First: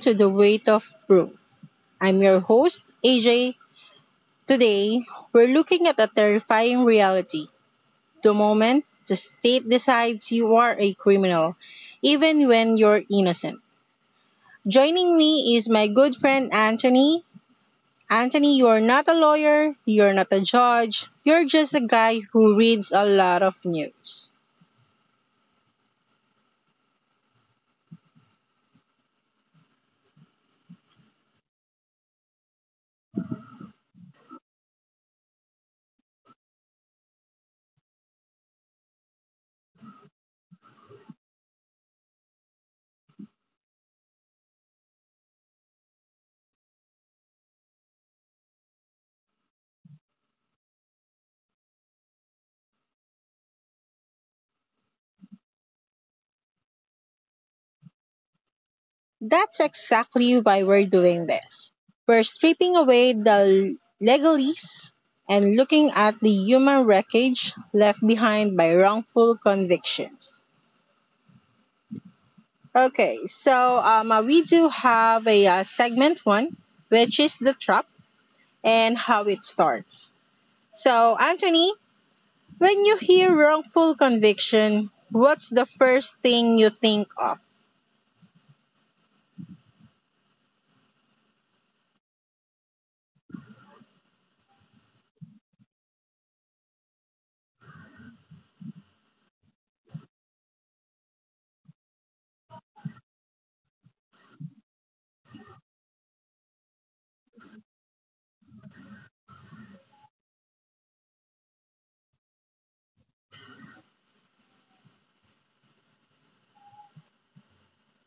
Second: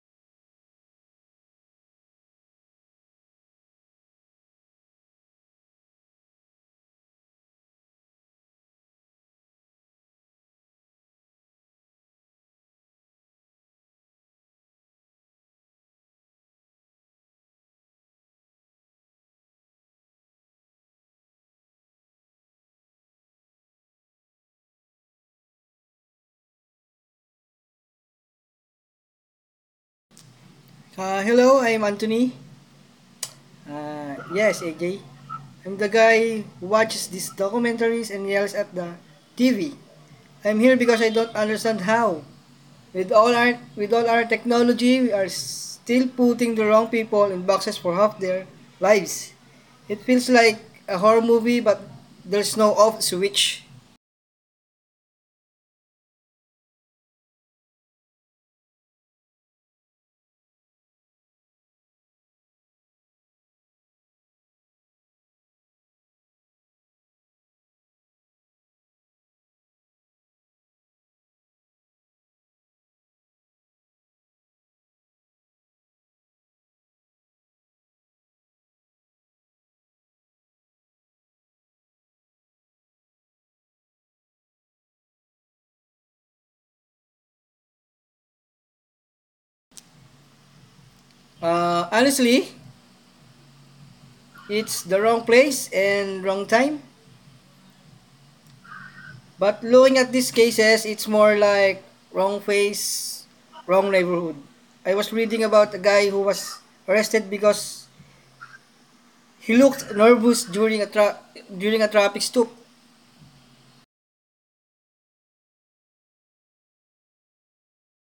to The Weight of Proof. I'm your host, AJ. Today, we're looking at a terrifying reality the moment the state decides you are a criminal, even when you're innocent. Joining me is my good friend Anthony. Anthony, you're not a lawyer, you're not a judge, you're just a guy who reads a lot of news. Hello, I'm Anthony. Yes, AJ. I'm the guy who watches these documentaries and yells at the TV. I'm here because I don't understand how. With all our technology, we are still putting the wrong people in boxes for half their lives. It feels like a horror movie, but there's no off switch. That's exactly why we're doing this. We're stripping away the legalese and looking at the human wreckage left behind by wrongful convictions. Okay, so we do have a segment one, which is the trap and how it starts. So, Anthony, when you hear wrongful conviction, what's the first thing you think of? Honestly, it's the wrong place and wrong time. But looking at these cases, it's more like wrong face, wrong neighborhood. I was reading about a guy who was arrested because he looked nervous during a during a traffic stop.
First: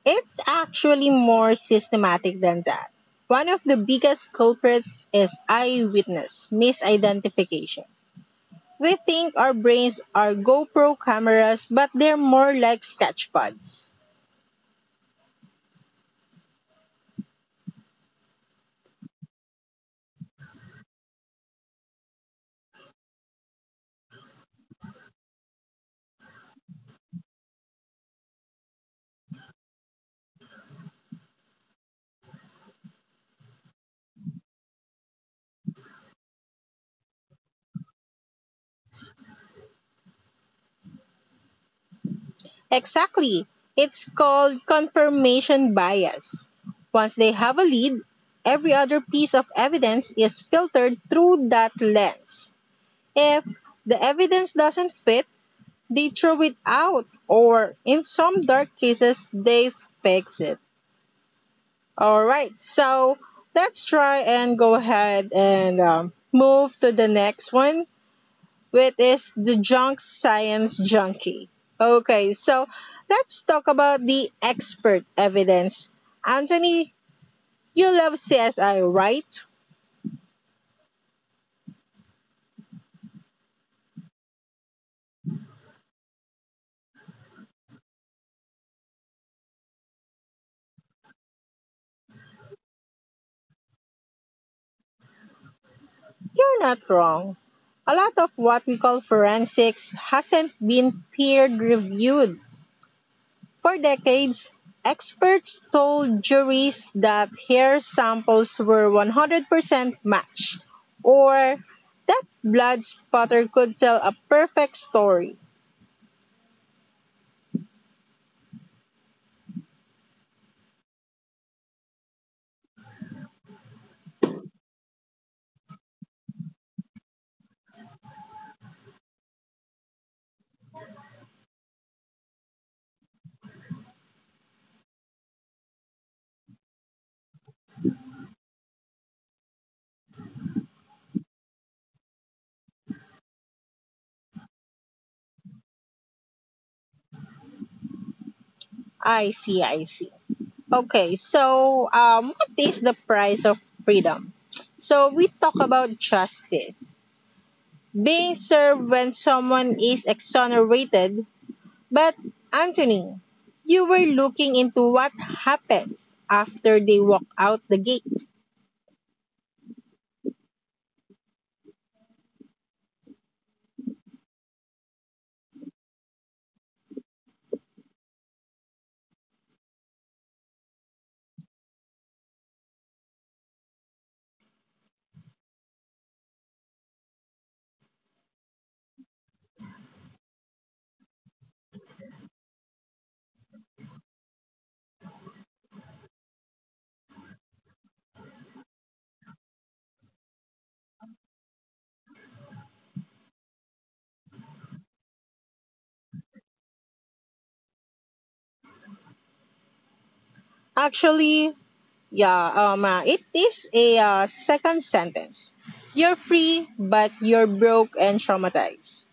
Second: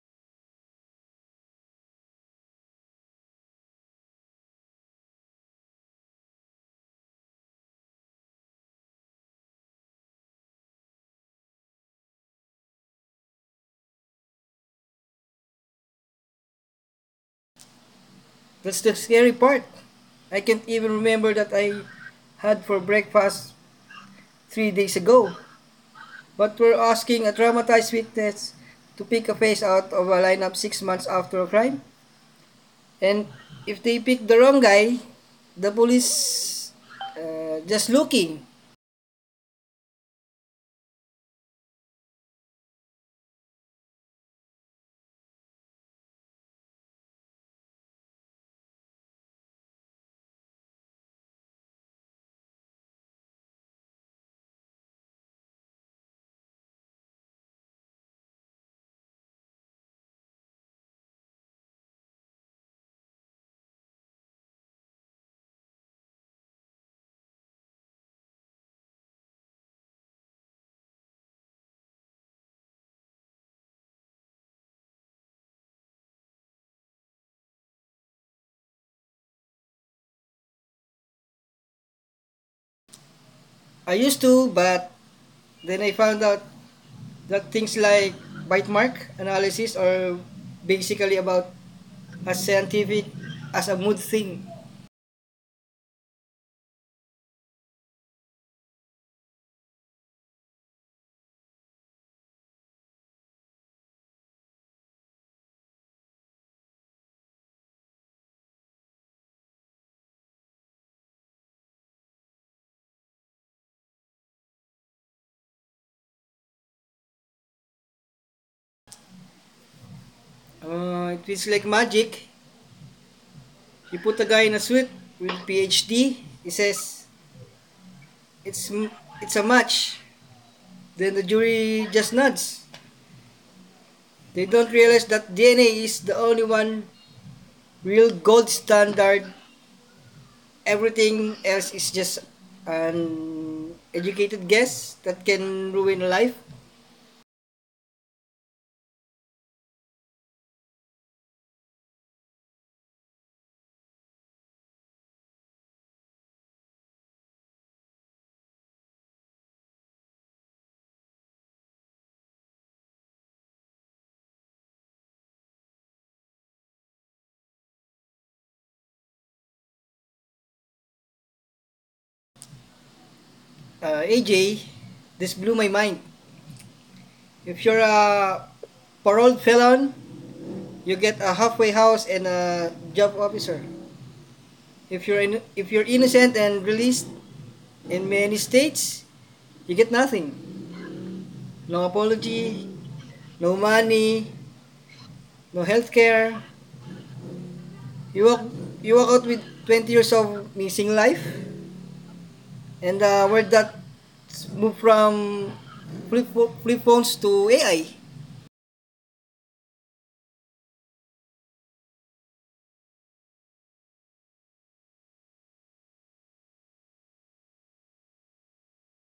It's actually more systematic than that. One of the biggest culprits is eyewitness misidentification. We think our brains are GoPro cameras, but they're more like sketch pads. That's the scary part. I can't even remember that I had for breakfast three days ago. But we're asking a traumatized witness to pick a face out of a lineup six months after a crime. And if they pick the wrong guy, the police just looking. Exactly. It's called confirmation bias. Once they have a lead, every other piece of evidence is filtered through that lens. If the evidence doesn't fit, they throw it out, or in some dark cases, they fix it. All right, so let's try and go ahead and move to the next one, which is the junk science junkie. Okay, so let's talk about the expert evidence. Anthony, you love CSI, right? I used to, but then I found out that things like bite mark analysis are basically about as scientific as a mood thing. You're not wrong. A lot of what we call forensics hasn't been peer reviewed. For decades, experts told juries that hair samples were 100% match, or that blood spatter could tell a perfect story. It feels like magic. You put a guy in a suit with PhD. He says it's it's a match. Then the jury just nods. They don't realize that DNA is the only one real gold standard. Everything else is just an educated guess that can ruin a life. I see, I see. Okay, so what is the price of freedom? So we talk about justice being served when someone is exonerated. But Anthony, you were looking into what happens after they walk out the gate. AJ, this blew my mind. If you're a paroled felon, you get a halfway house and a job officer. If you're innocent and released in many states, you get nothing. No apology, no money, no healthcare. You walk you walk out with twenty years of missing life, and where that move from flip, flip phones to AI. Actually, yeah, it is a second sentence. You're free, but you're broke and traumatized.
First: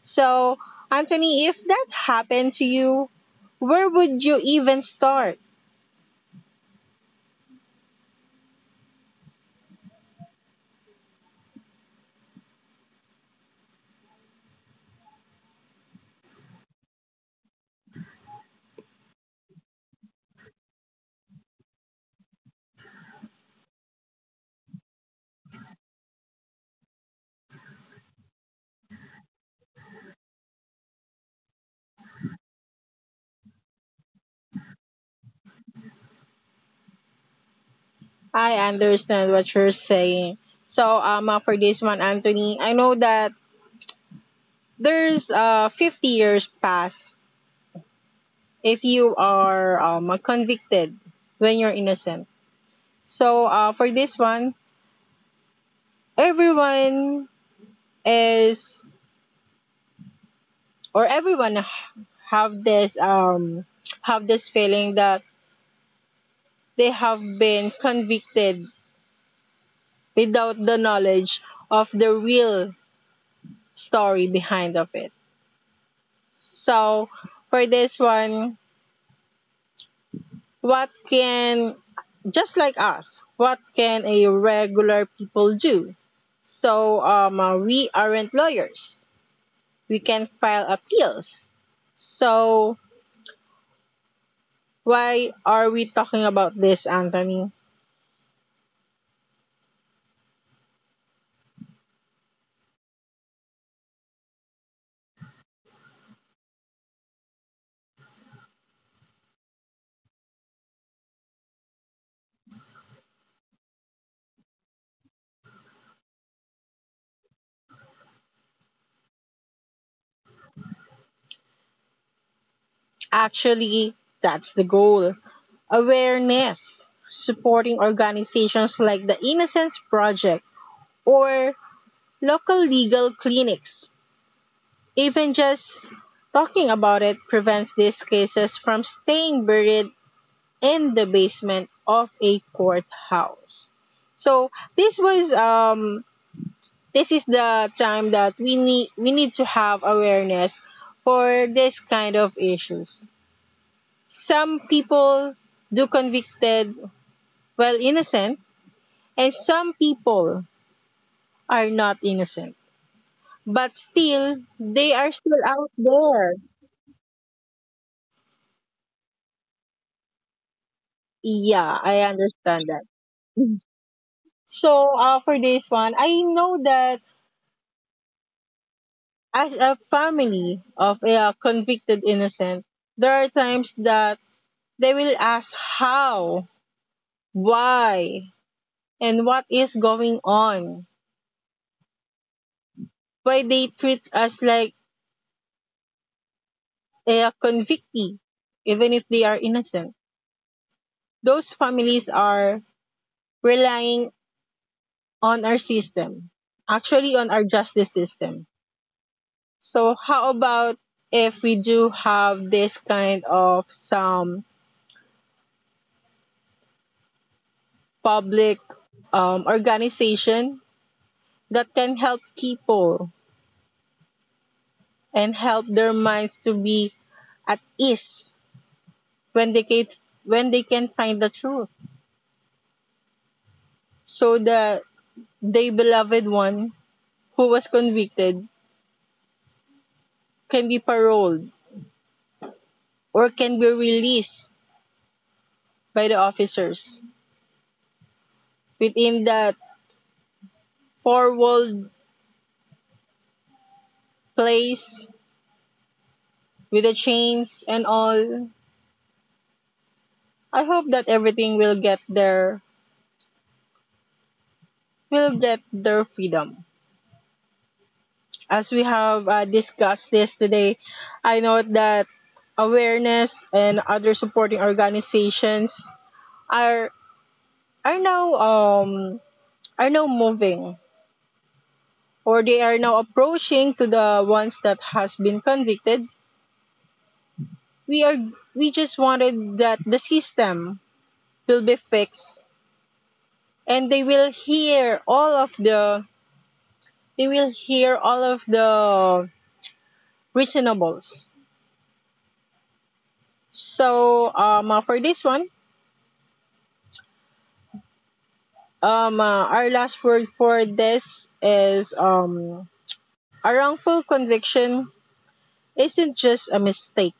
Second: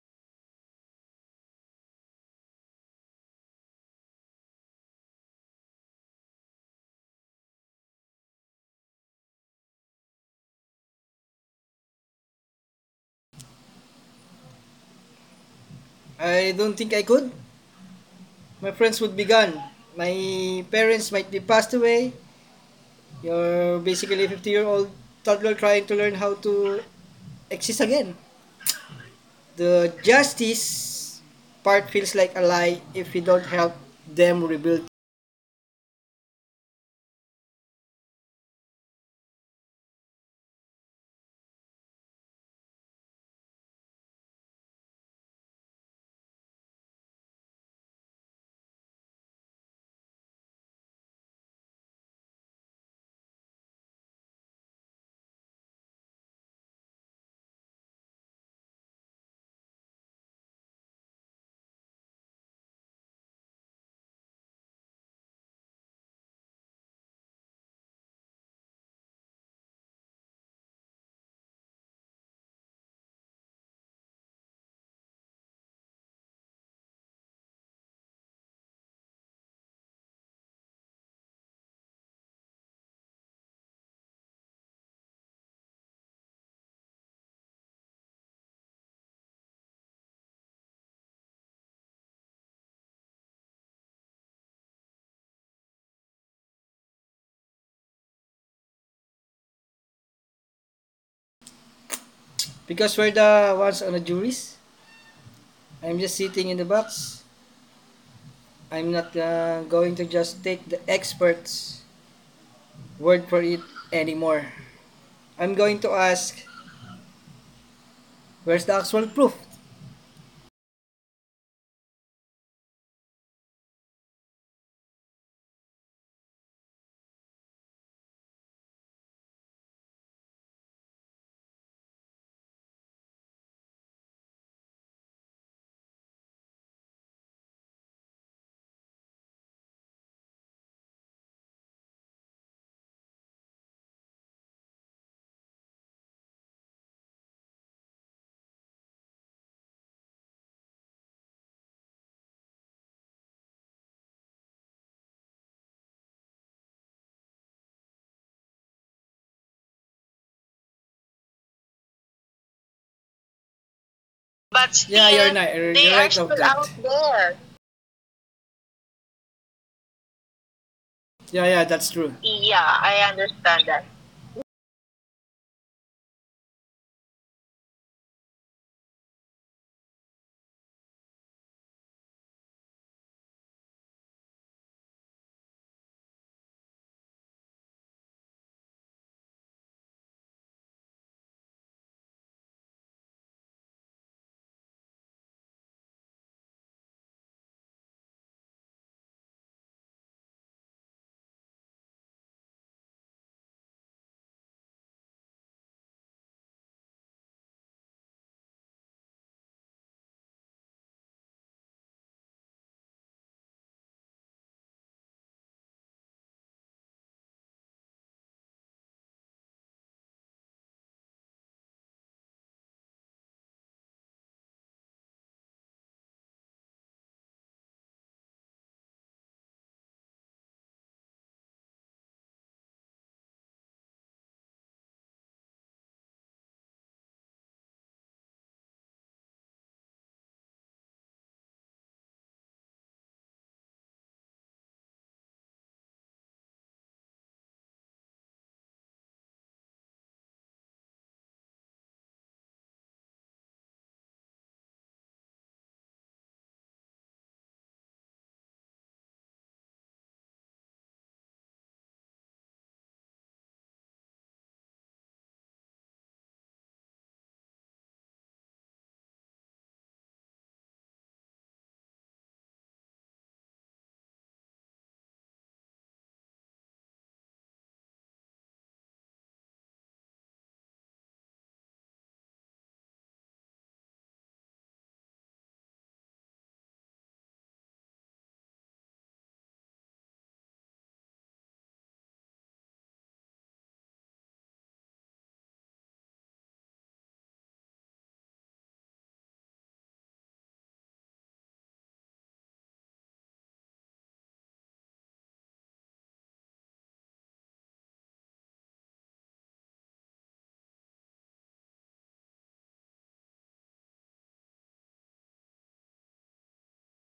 So, Anthony, if that happened to you, where would you even start? I don't think I could. My friends would be gone. My parents might be passed away. You're basically a 50 year old toddler trying to learn how to exist again. The justice part feels like a lie if we don't help them rebuild. I understand what you're saying. So, for this one, Anthony, I know that there's 50 years pass if you are convicted when you're innocent. So, for this one, everyone is or have this have this feeling that they have been convicted without the knowledge of the real story behind of it. So for this one, what can, just like us, what can a regular people do? So we aren't lawyers. We can file appeals. So why are we talking about this, Anthony? Because we're the ones on the juries. I'm just sitting in the box. I'm not going to just take the experts' word for it anymore. I'm going to ask, where's the actual proof? Actually, that's the goal, awareness, supporting organizations like the Innocence Project or local legal clinics. Even just talking about it prevents these cases from staying buried in the basement of a courthouse. So this was um this is the time that we need to have awareness for this kind of issues. Some people do convicted well innocent and some people are not innocent but still But they still, are yeah, still you're not- out you're- they you're are right, there. still out there. Yeah, yeah, Yeah, I that's true. understand Yeah, that. I understand that. So for this one, I know that as a family of a convicted innocent, there are times that they will ask how, why, and what is going on, why they treat us like a convictee even if they are innocent. Those families are relying on our system, actually on our justice system. So how about if we do have this kind of some public organization that can help people and help their minds to be at ease when they can, when they can find the truth, so that their beloved one who was convicted can be paroled or can be released by the officers within that four wall place with the chains and all. I hope that everything will get their freedom. As we have discussed this today, I know that awareness and other supporting organizations are are now um are now moving or they are now approaching to the ones that has been convicted. We are we just wanted that the system will be fixed and they will hear all of the, you will hear all of the reasonables. So, for this one, our last word for this is, a wrongful conviction isn't just a mistake,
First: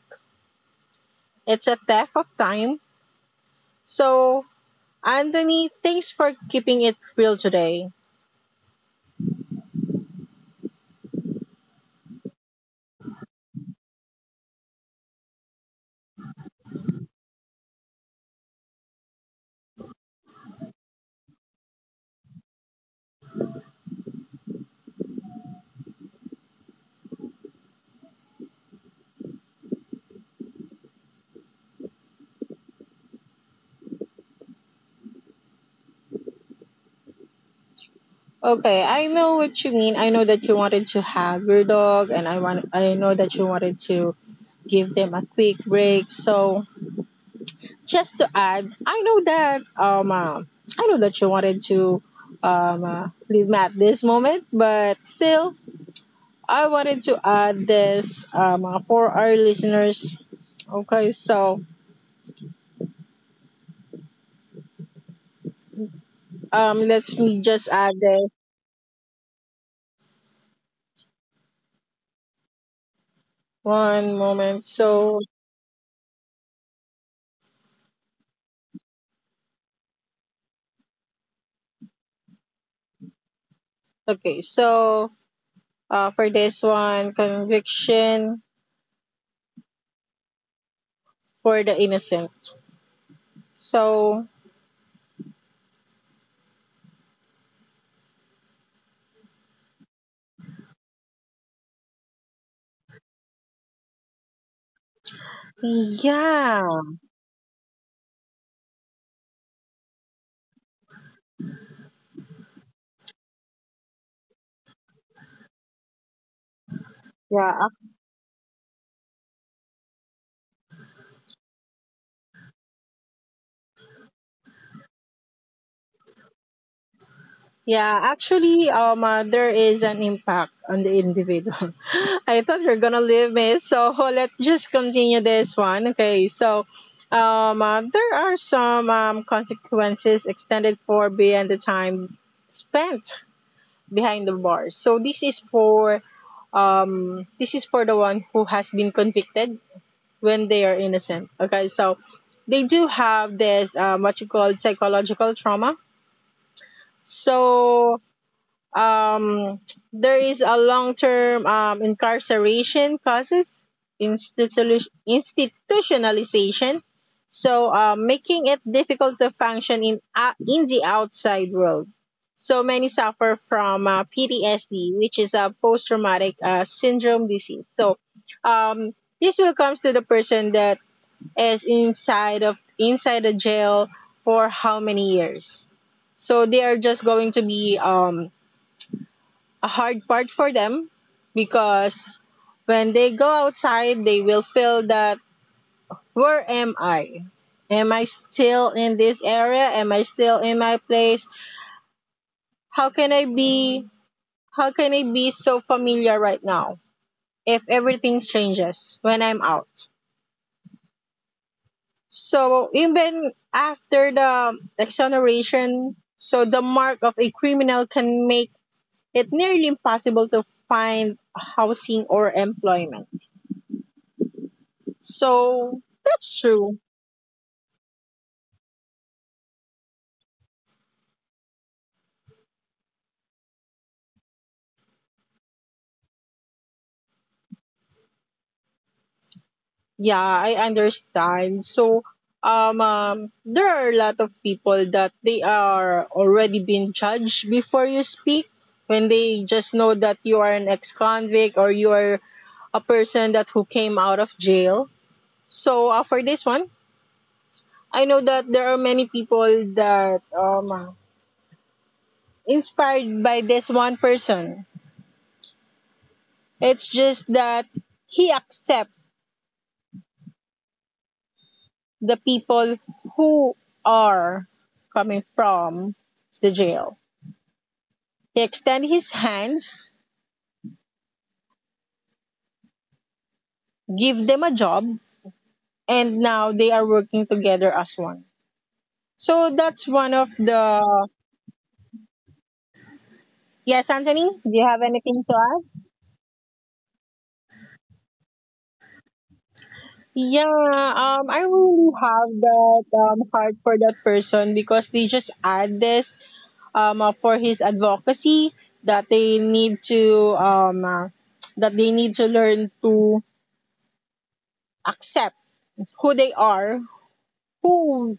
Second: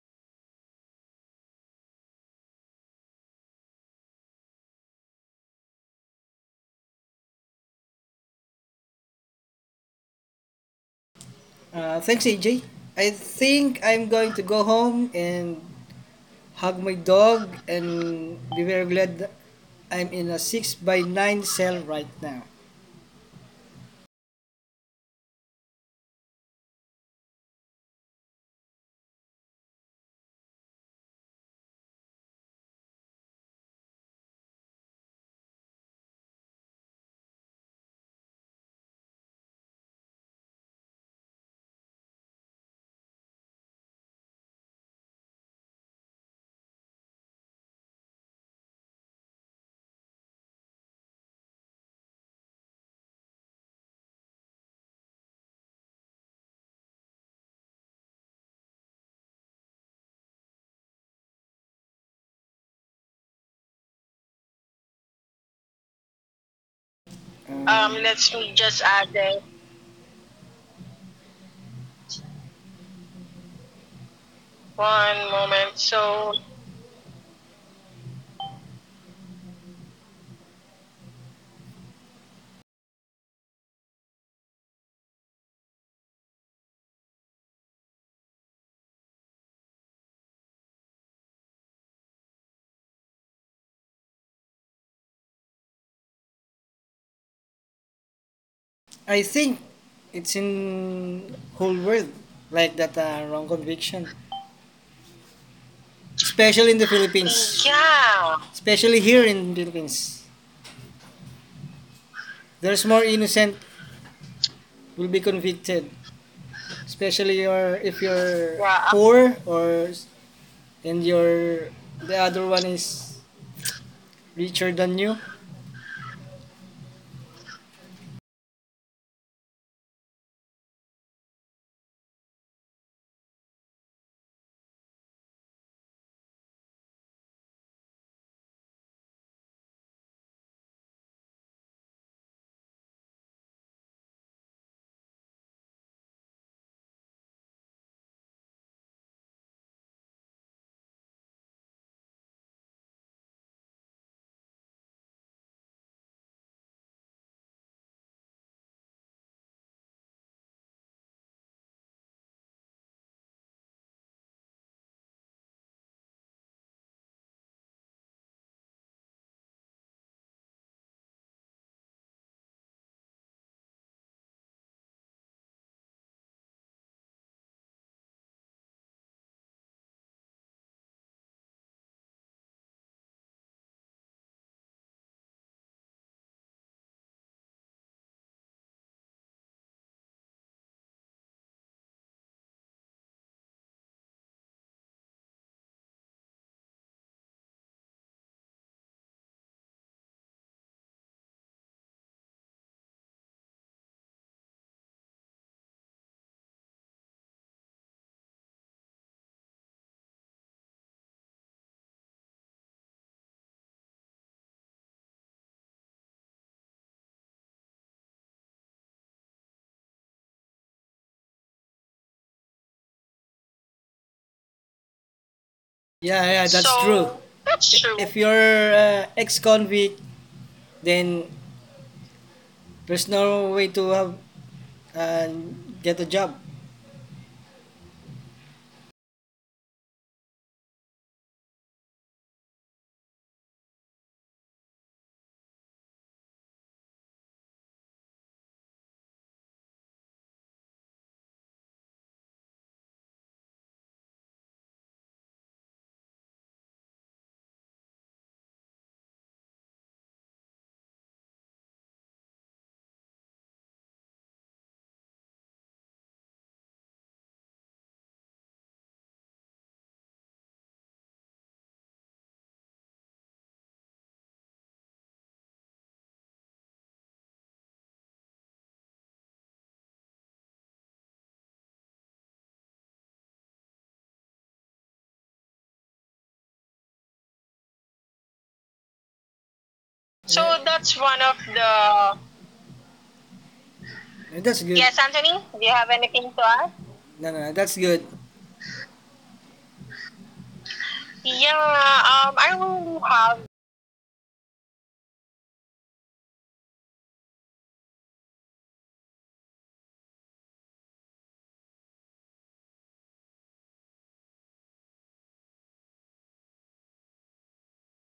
it's a theft of time. So, Anthony, thanks for keeping it real today. Thanks, AJ. I think I'm going to go home and hug my dog and be very glad that I'm in a six by nine cell right now. Okay, I know what you mean. I know that you wanted to have your dog, and I want. I know that you wanted to give them a quick break. So just to add, I know that you wanted to leave me at this moment, but still, I wanted to add this for our listeners. Okay, so let's me just add this Let's just add that one moment. So one moment. So, okay, so for this one, conviction for the innocent. So I think it's in whole world like that wrong conviction, especially in the yeah, Philippines, yeah. Especially here in Philippines. There's more innocent will be convicted, especially your if yeah. you're, yeah, poor, or and your the other one is richer than you. Yeah, actually, there is an impact on the individual. I thought you're gonna leave me, so let's just continue this one. Okay, so there are some consequences extended for beyond the time spent behind the bars. So this is for the one who has been convicted when they are innocent. Okay, so they do have this what you call psychological trauma. So um, there is a long-term incarceration causes institution institutionalization, so making it difficult to function in the outside world. So many suffer from PTSD, which is a post-traumatic syndrome disease. So um, this will come to the person that is inside the jail for how many years. So they are just going to be a hard part for them because when they go outside, they will feel that, where am I? Am I still in this area? Am I still in my place? How can I be how can I be so familiar right now if everything changes when I'm out? So even after the exoneration, so the mark of a criminal can make it nearly impossible to find housing or employment. So Yeah, yeah, that's that's so true. true. So true. If you're ex-convict, then there's no way to have uh, get a job. Yeah, I understand. So um, um there are a lot of people that they are already being judged before you speak when they just know that you are an ex-convict or you are a person that who came out of jail. So for this one, I know that there are many people that inspired by this one person. It's just that he accept the people who are coming from the jail. He extend his hands, give them a job, and now they are working together as one. So that's one of So yeah, that's the, one of the. yes, Anthony. Do That's you good. have Yes, anything Anthony, to do you add? have anything to add? No, no, that's good. Yeah, I really Yeah, have I that really have. heart for that person because they just add this for his advocacy that they need to that they need to learn to accept who they are, who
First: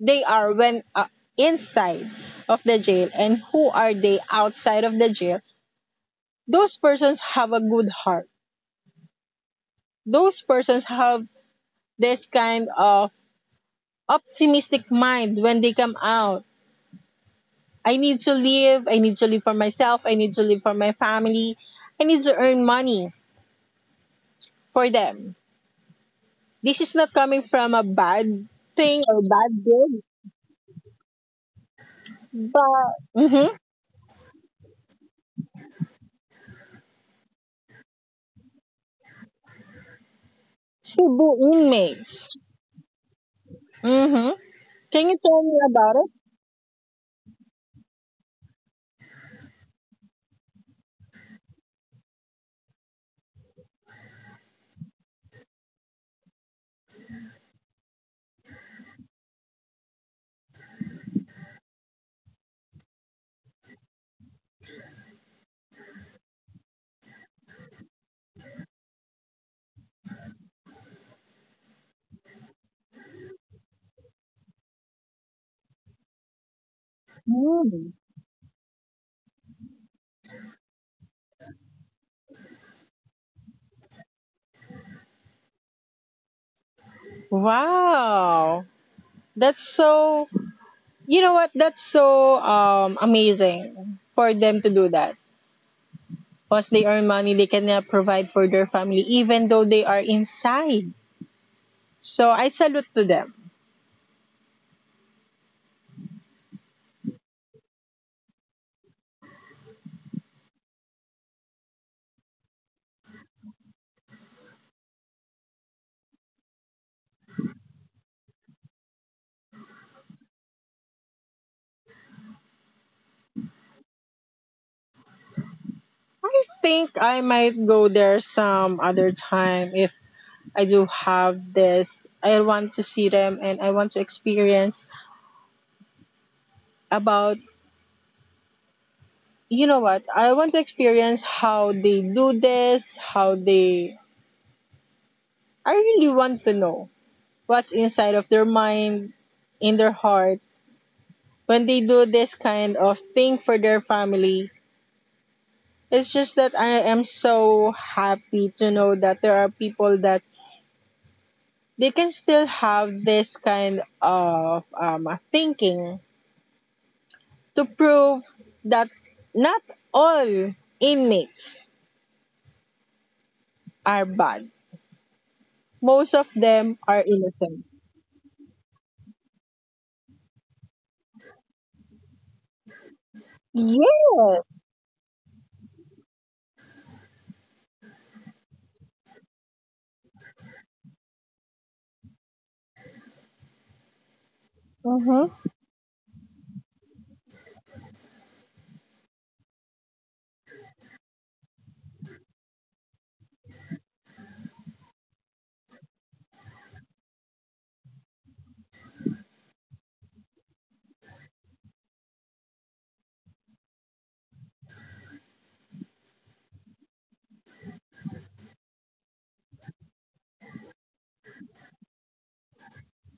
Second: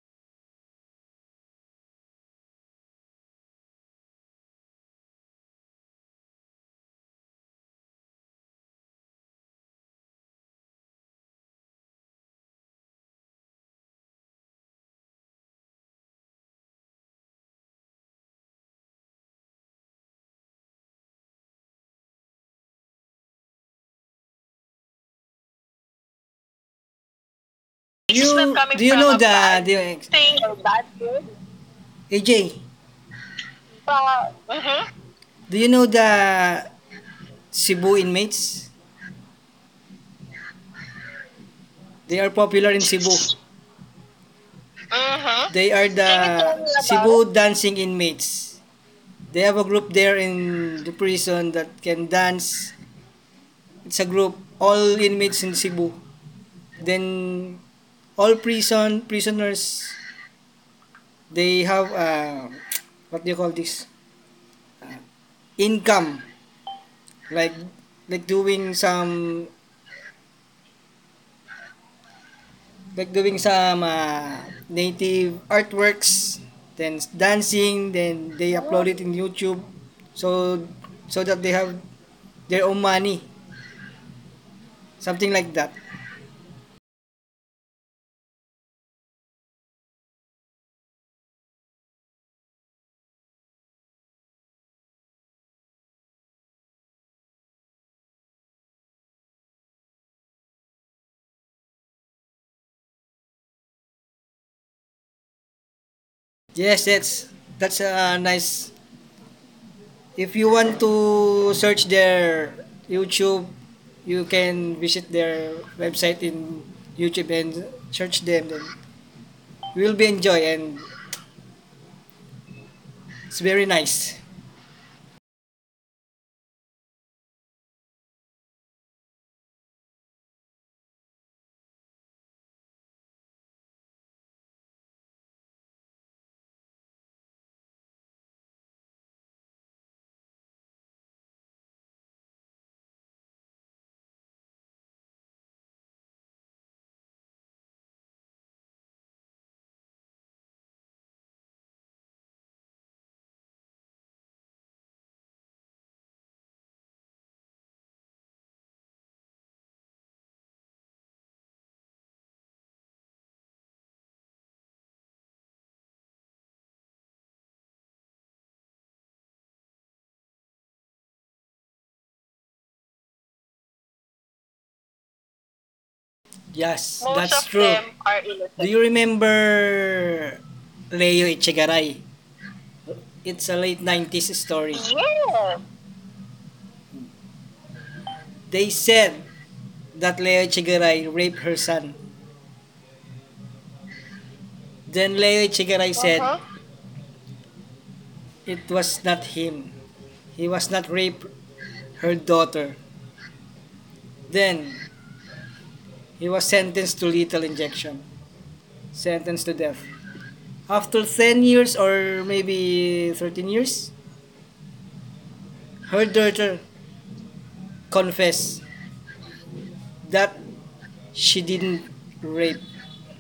they are when inside of the jail, and who are they outside of the jail. Those persons have a good heart. Those persons have this kind of optimistic mind when they come out. I need to live. I need to live for myself. I need to live for my family. I need to earn money for them. This is not coming from a This is not, you bad coming do you from know, a the thing or bad the bad ex- deed. thing or bad good. AJ? Mm-hmm. Pa, mhm. Do you know the Cebu inmates? Cebu They are popular in inmates. Cebu. Mm-hmm. Mhm. They Can are you the tell me Cebu dancing inmates. They have a group there in the prison that can dance. It's a group, all inmates in Cebu. Then all prisoners, they have what do you call this? Income, like like doing some like doing some native artworks, then dancing, about? then they upload it in YouTube, so so that they have their own money, something like that. Wow. That's so, you know what? That's so amazing for them to do that. Once they earn money, they can provide for their family, even though they are inside. So I salute to them. Yes, that's that's nice. If you want to search their YouTube, you can visit their website in YouTube and search them. Then you will be enjoy and it's very nice. I think I might go there some other time if I do have this. I want to see them and I want to experience about, you know what? I want to experience how they do this, how they, I really want to know what's inside of their mind, in their heart, when they do this kind of thing for their family. It's just that I am so happy to know that there are people that they can still have this kind of thinking to prove that not all inmates are bad. Most of them Yes, are Most that's of true. innocent. Them are innocent. Do innocent. You remember Leo Echegaray? It's a late 90s Yes. story. Yes. They said that Leo Echegaray raped her son. Then Mm-hmm. Leo Echegaray said, uh-huh, it was not him. He was not raped her daughter. Then he was sentenced to lethal injection, sentenced to death. After ten years or maybe thirteen years, her daughter confessed that she didn't rape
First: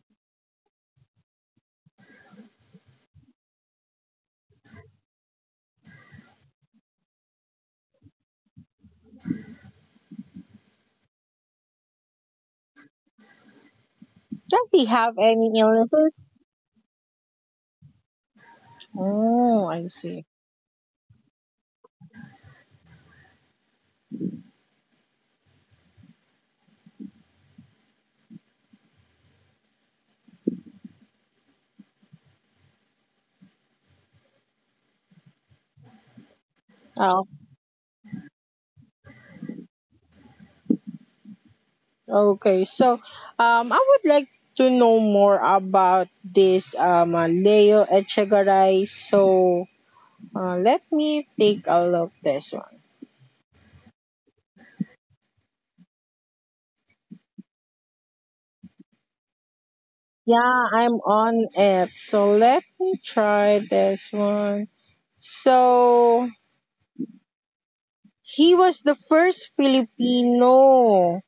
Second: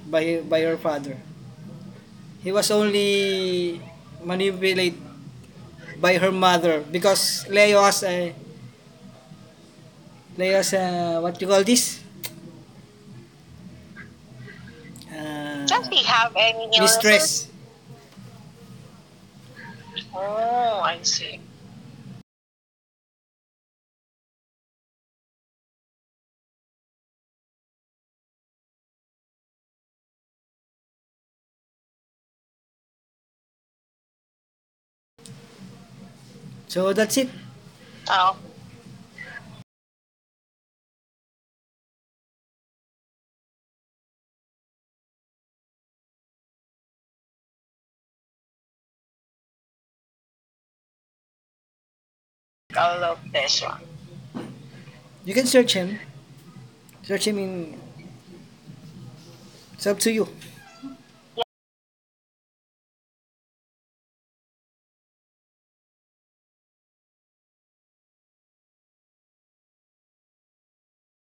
by her father. He was only manipulated by her mother because Leo has a, what you call this? Does he have any Does he illnesses? have any mistress. Oh, I see. Oh, I see. So that's Oh. it. Oh, Okay, so I would like to know more about this Leo Echegaray. So let me take a look this one. I love this one. You can search him. Search him in. It's up to you. Yeah, I'm on it. So let me try this one. So he was the first Filipino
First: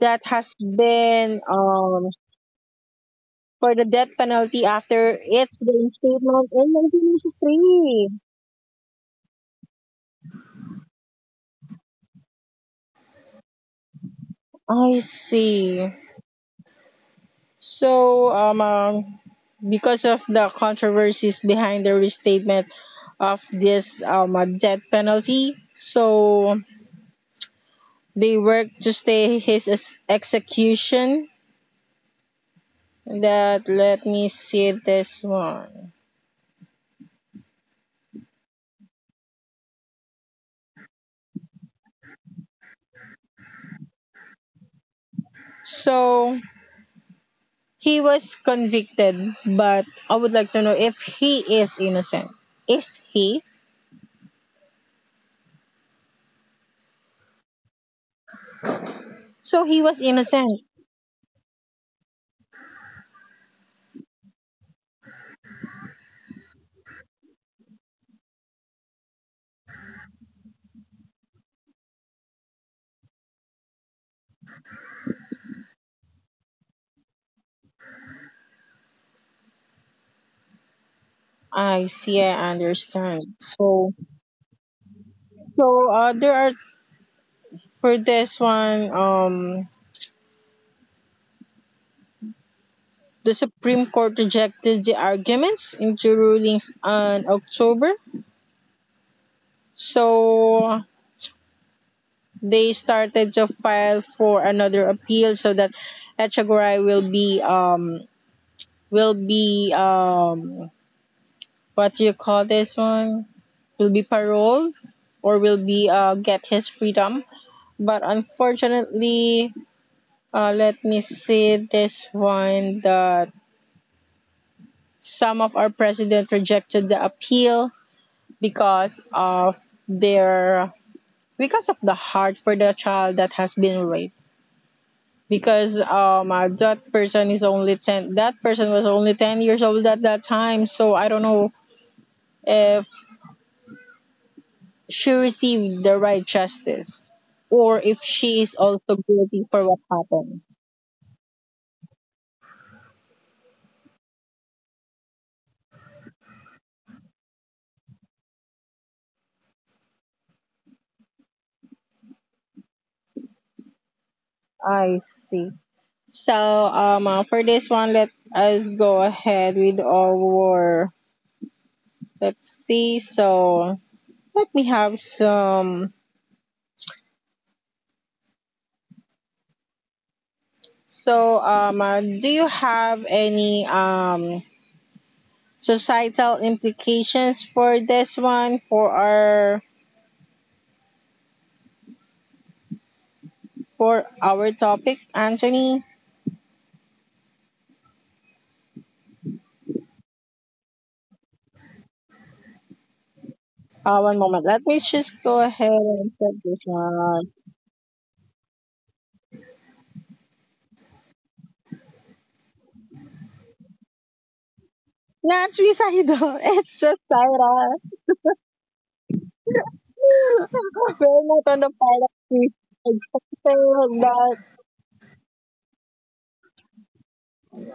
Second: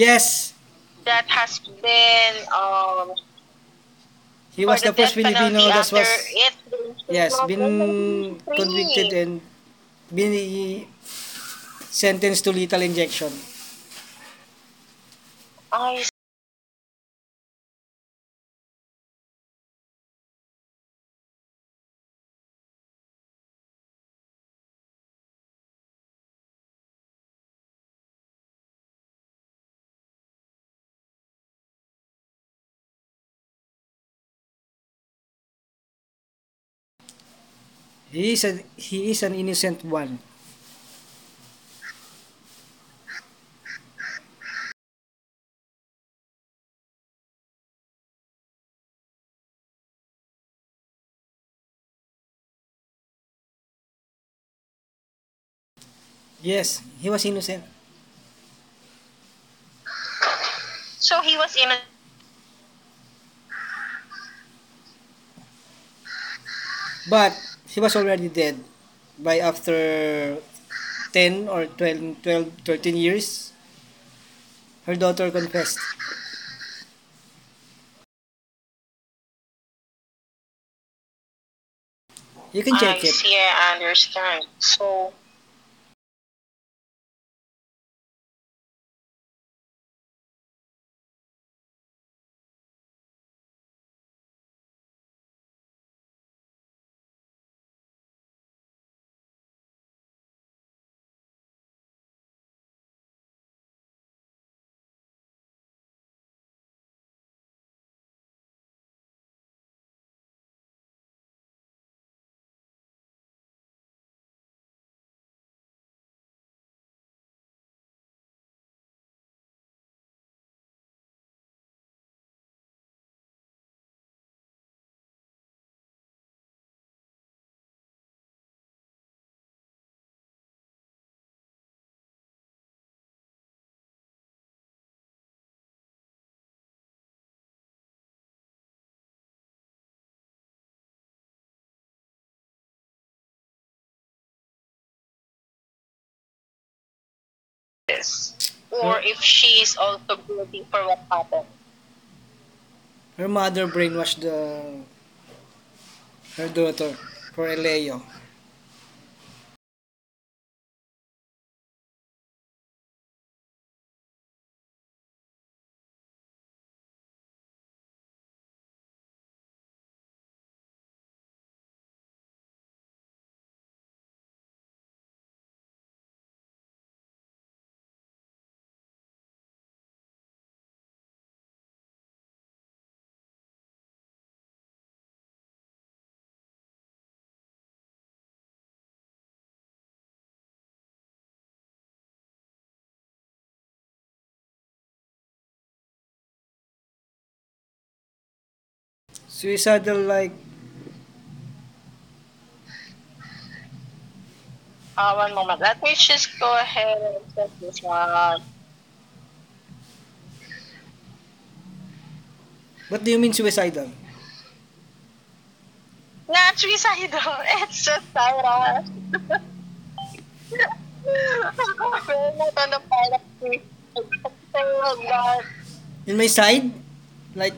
that has that been has been um. for the death penalty He was the after first its Filipino that was, reinstatement in yes, so been 1983. convicted and bini sentenced to lethal injection. I see. Okay. So, because of the controversies behind the restatement of this death penalty, so they worked to stay his execution. That let me see this one. He is, a, he is an innocent one. So he was convicted, but I would like to know if he is innocent. Is he? Yes, he was innocent. So he was innocent. So he was innocent. But he was already dead by after ten or twelve, thirteen years. Her daughter confessed. I see. You can I check I it. See, understand. I So understand. So, so uh, there are for this one. The Supreme Court rejected the arguments in two rulings on October. So they started to file for another appeal so that Echagoray will be will be what do you call this one? Will be paroled or will be get his freedom. But unfortunately, let me see this one that some of our president rejected the appeal because of their because of the heart for the child that has been raped because that person was only 10 years old at that time, so I don't know if she received the right justice, or if she yes. is Or also her, if guilty she for is what also happened. guilty for what happened. Her mother brainwashed her daughter for Eleo. I see. So for this one, let us go ahead with our let's see so let me have some So, do you have any societal implications for this one for our topic, Anthony? Suicidal like. One moment. Let me just go One ahead moment. Let me and check just this go ahead one. and check this one. What do you mean suicidal? Not suicidal. It's Not suicidal. societal. It's just Cyrus. We're We're not on the pilot seat. not on the pilot seat. Something like that. Oh, God. In my side? Like,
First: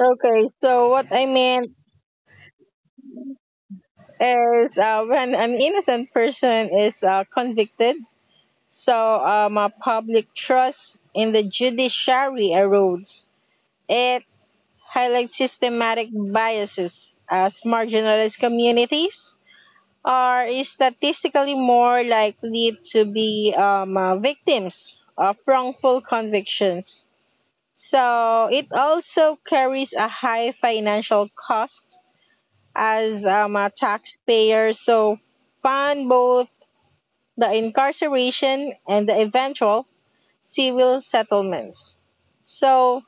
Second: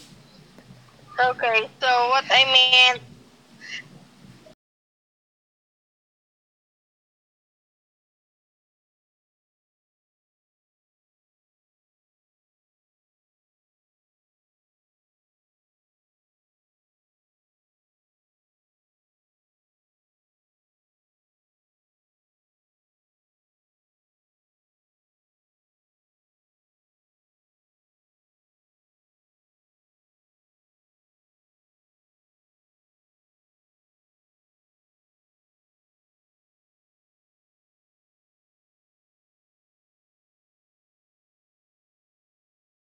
Okay, so what I meant okay, so what I meant, is when an innocent person is convicted. So public trust in the judiciary erodes. It highlights systematic biases as marginalized communities are statistically more likely to be victims of wrongful convictions. So it also carries a high financial cost as a taxpayer. So fund both the incarceration and the eventual civil settlements. So,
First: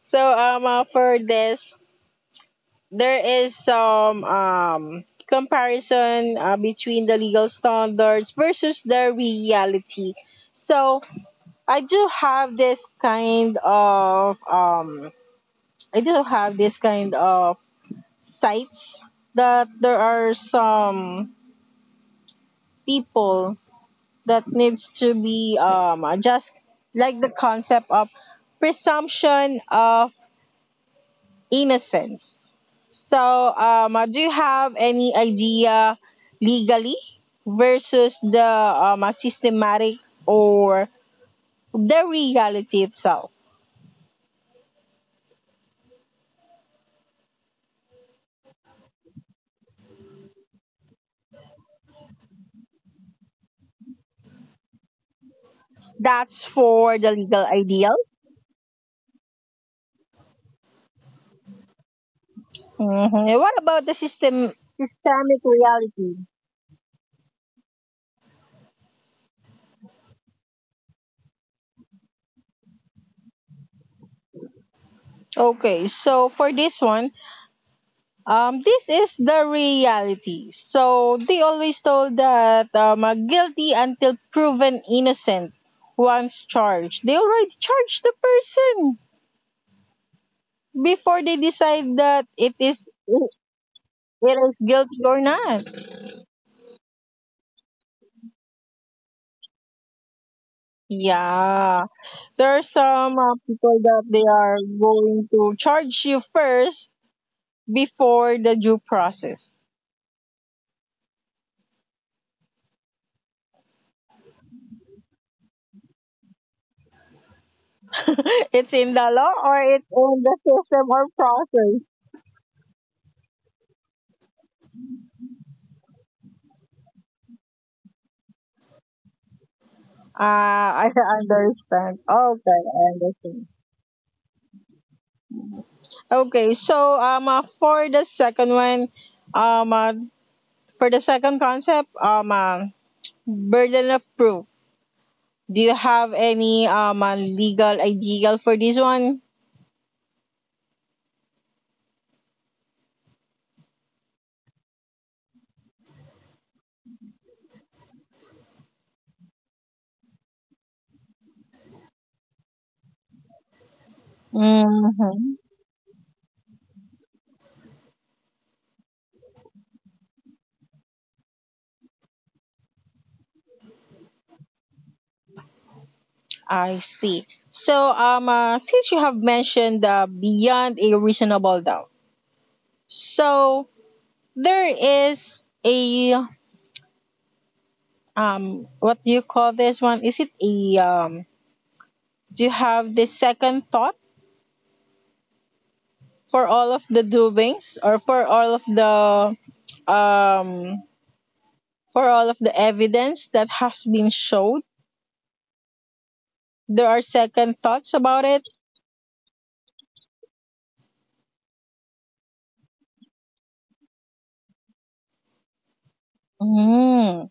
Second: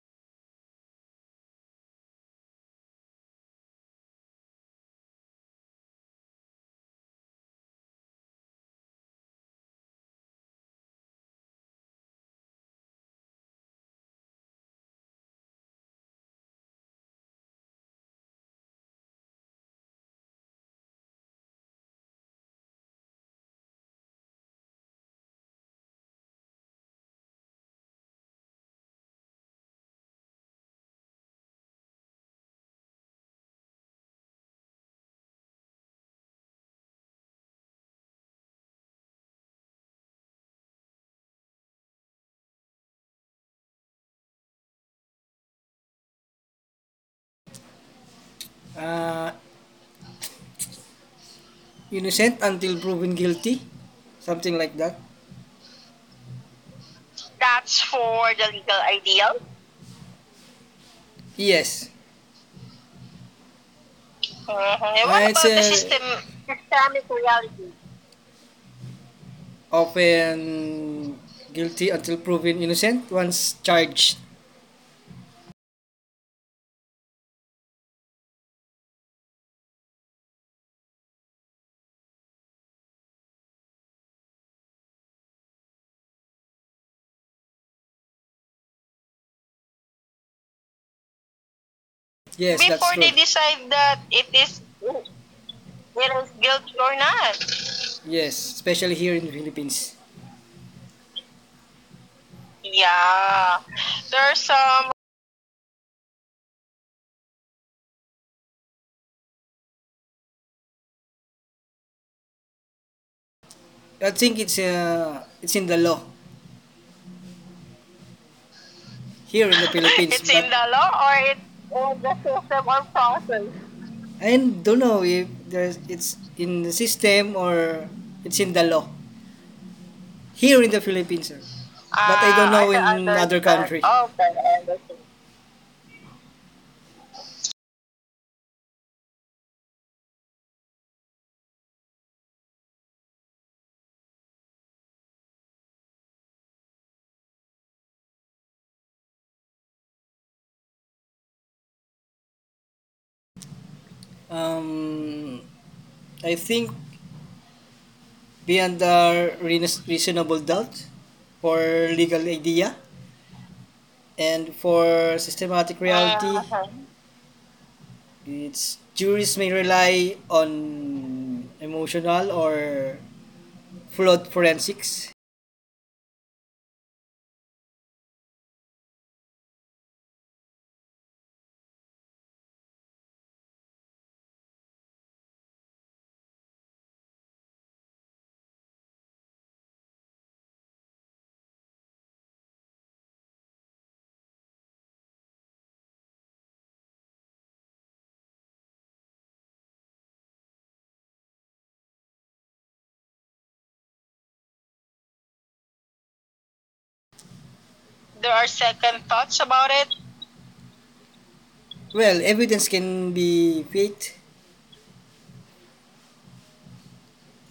for this, there is some comparison between the legal standards versus the reality. So, I do have this kind of I do have this kind of sites that there are some people that needs to be just like the concept of presumption of innocence. So, do you have any idea legally versus the systematic or the reality itself? uh, innocent until proven guilty? Something like that? That's for the That's legal for ideal. the legal ideal. Yes. And what about the Hmm. And what Right, about the systemic system, reality? systemic reality? Often guilty until proven innocent once charged. Okay, so for this one, this is the reality. So they always told that guilty until proven innocent once charged. They already charged the person before they decide Yes, Before that that's true. it Before they is decide it that it is is guilty or not. whether guilty or not. Yes, especially here in the Philippines. Yeah, there are Yeah. some people There are that they some. Are going to charge you first before the due process. I think it's in the law It's in the here in law the or Philippines. it's It's in in the the law or system or it's in the process. system or process. I don't know if there's it's in the system or it's in the law here in the Ah, Philippines, I sir. But I understand. don't know. Ah, Okay, in I other country. understand. Okay, I understand. Okay, so for the second one, um, uh, for the second concept, burden of proof. Do you have any legal ideal for this one? Um, I think beyond a reasonable doubt for legal idea, and for Mm-hmm. systematic reality, uh-huh, it's juries may rely on emotional or flawed forensics. I see. So since you have mentioned beyond a reasonable doubt, so there is a what do you call this one? Is it a um do you have this second thought for all of the doings or for all of the um for all of the evidence that has been showed, there are second thoughts There about are it. second thoughts about it. Well, evidence can be faked. Mm.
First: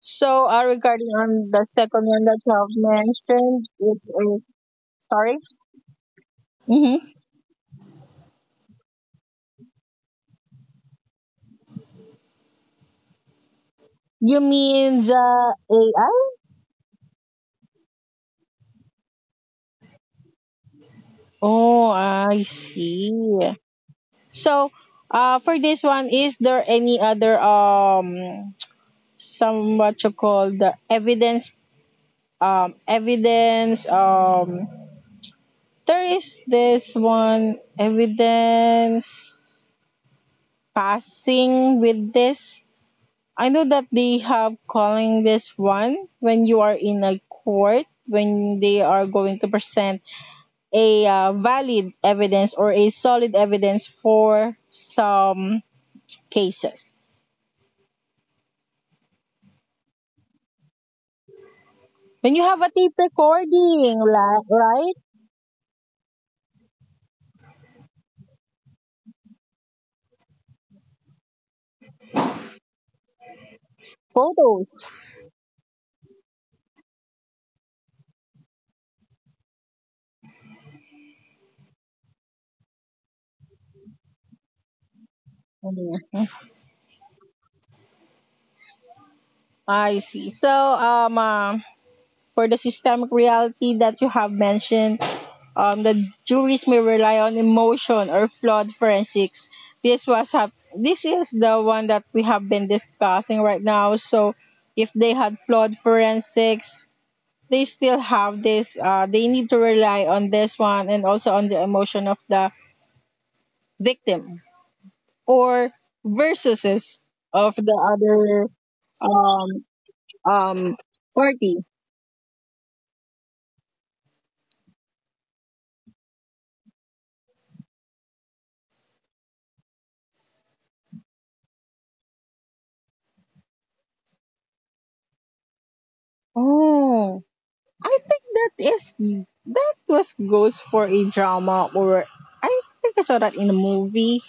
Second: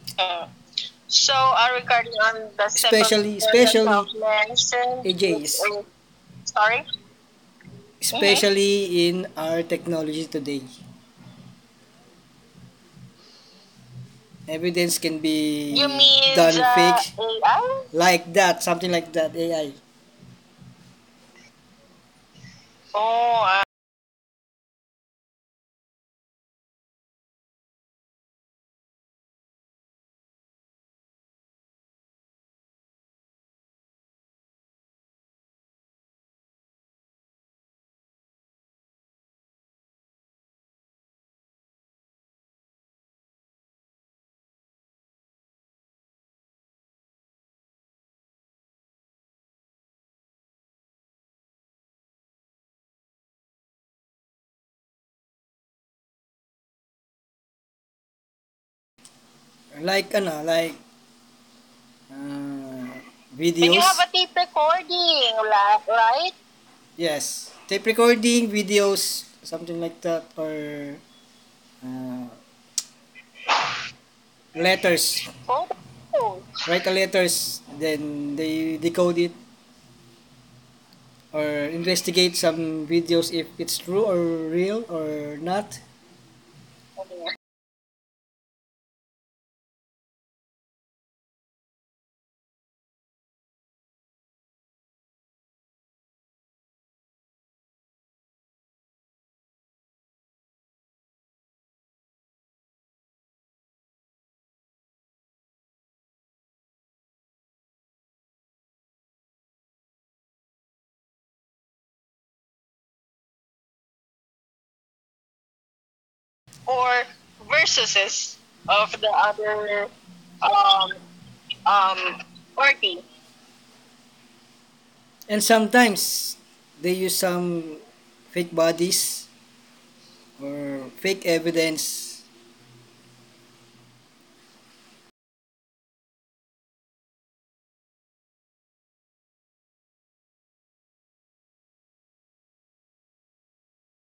So Uh, regarding on the second regarding one that on you the have second Especially- person mentioned, especially, of it's a mention, sorry AJs. Sorry? hmm. Especially in our technology today. You Evidence mean can the be You AI? mean done the fake. AI? Like that, something like that, AI. Oh, I see. Oh, ah. So for this one, is there any other some what you call the evidence. There is this one evidence passing with this. I know that they have calling this one when you are in a court, when they are going to present a valid evidence or a solid evidence for some cases. Like ano, like When you have a uh, tape But you have videos, recording, a la- right? Right? Yes, tape recording, videos, something like that, or uh, Photos. letters. Oh, write the letters, then they decode it or investigate some videos if it's true or real or not. I see. So for the systemic reality that you have mentioned, the juries may rely on emotion or flawed forensics. This was hap- this is the one that we have been discussing right now. So if they had flawed forensics, they still have this. They need to rely on this one and also on the emotion of the victim or versuses Or of the other versuses of the um, other um, um, party. um, party. And sometimes they use some fake bodies or fake evidence, Oh, I think that is that was goes for a drama, or I think I saw that in a movie.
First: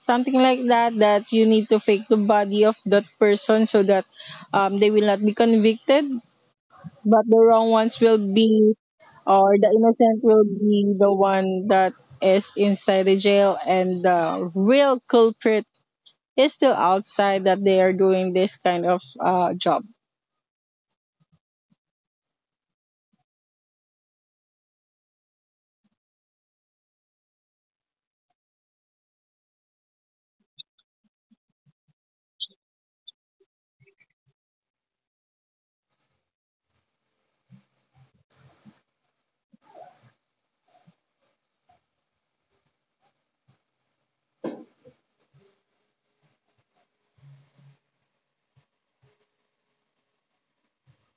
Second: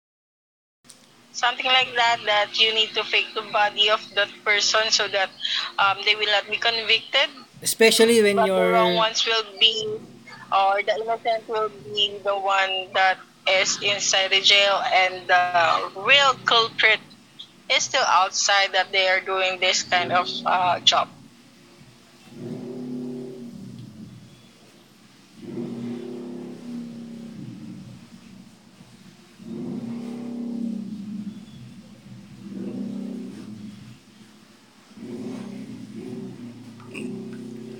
Something like that, that you something need to like fake the that body you of need to that fake the person so body of that that person they will so not that be convicted, they will not be but convicted. the wrong ones will Especially when but the you're be, wrong you're ones will or the be, innocent will or be the the innocent one will that be the is one inside the that jail is and inside the the jail real and culprit the real is still culprit outside that they is are still doing this outside kind that of they are doing job. this kind of job.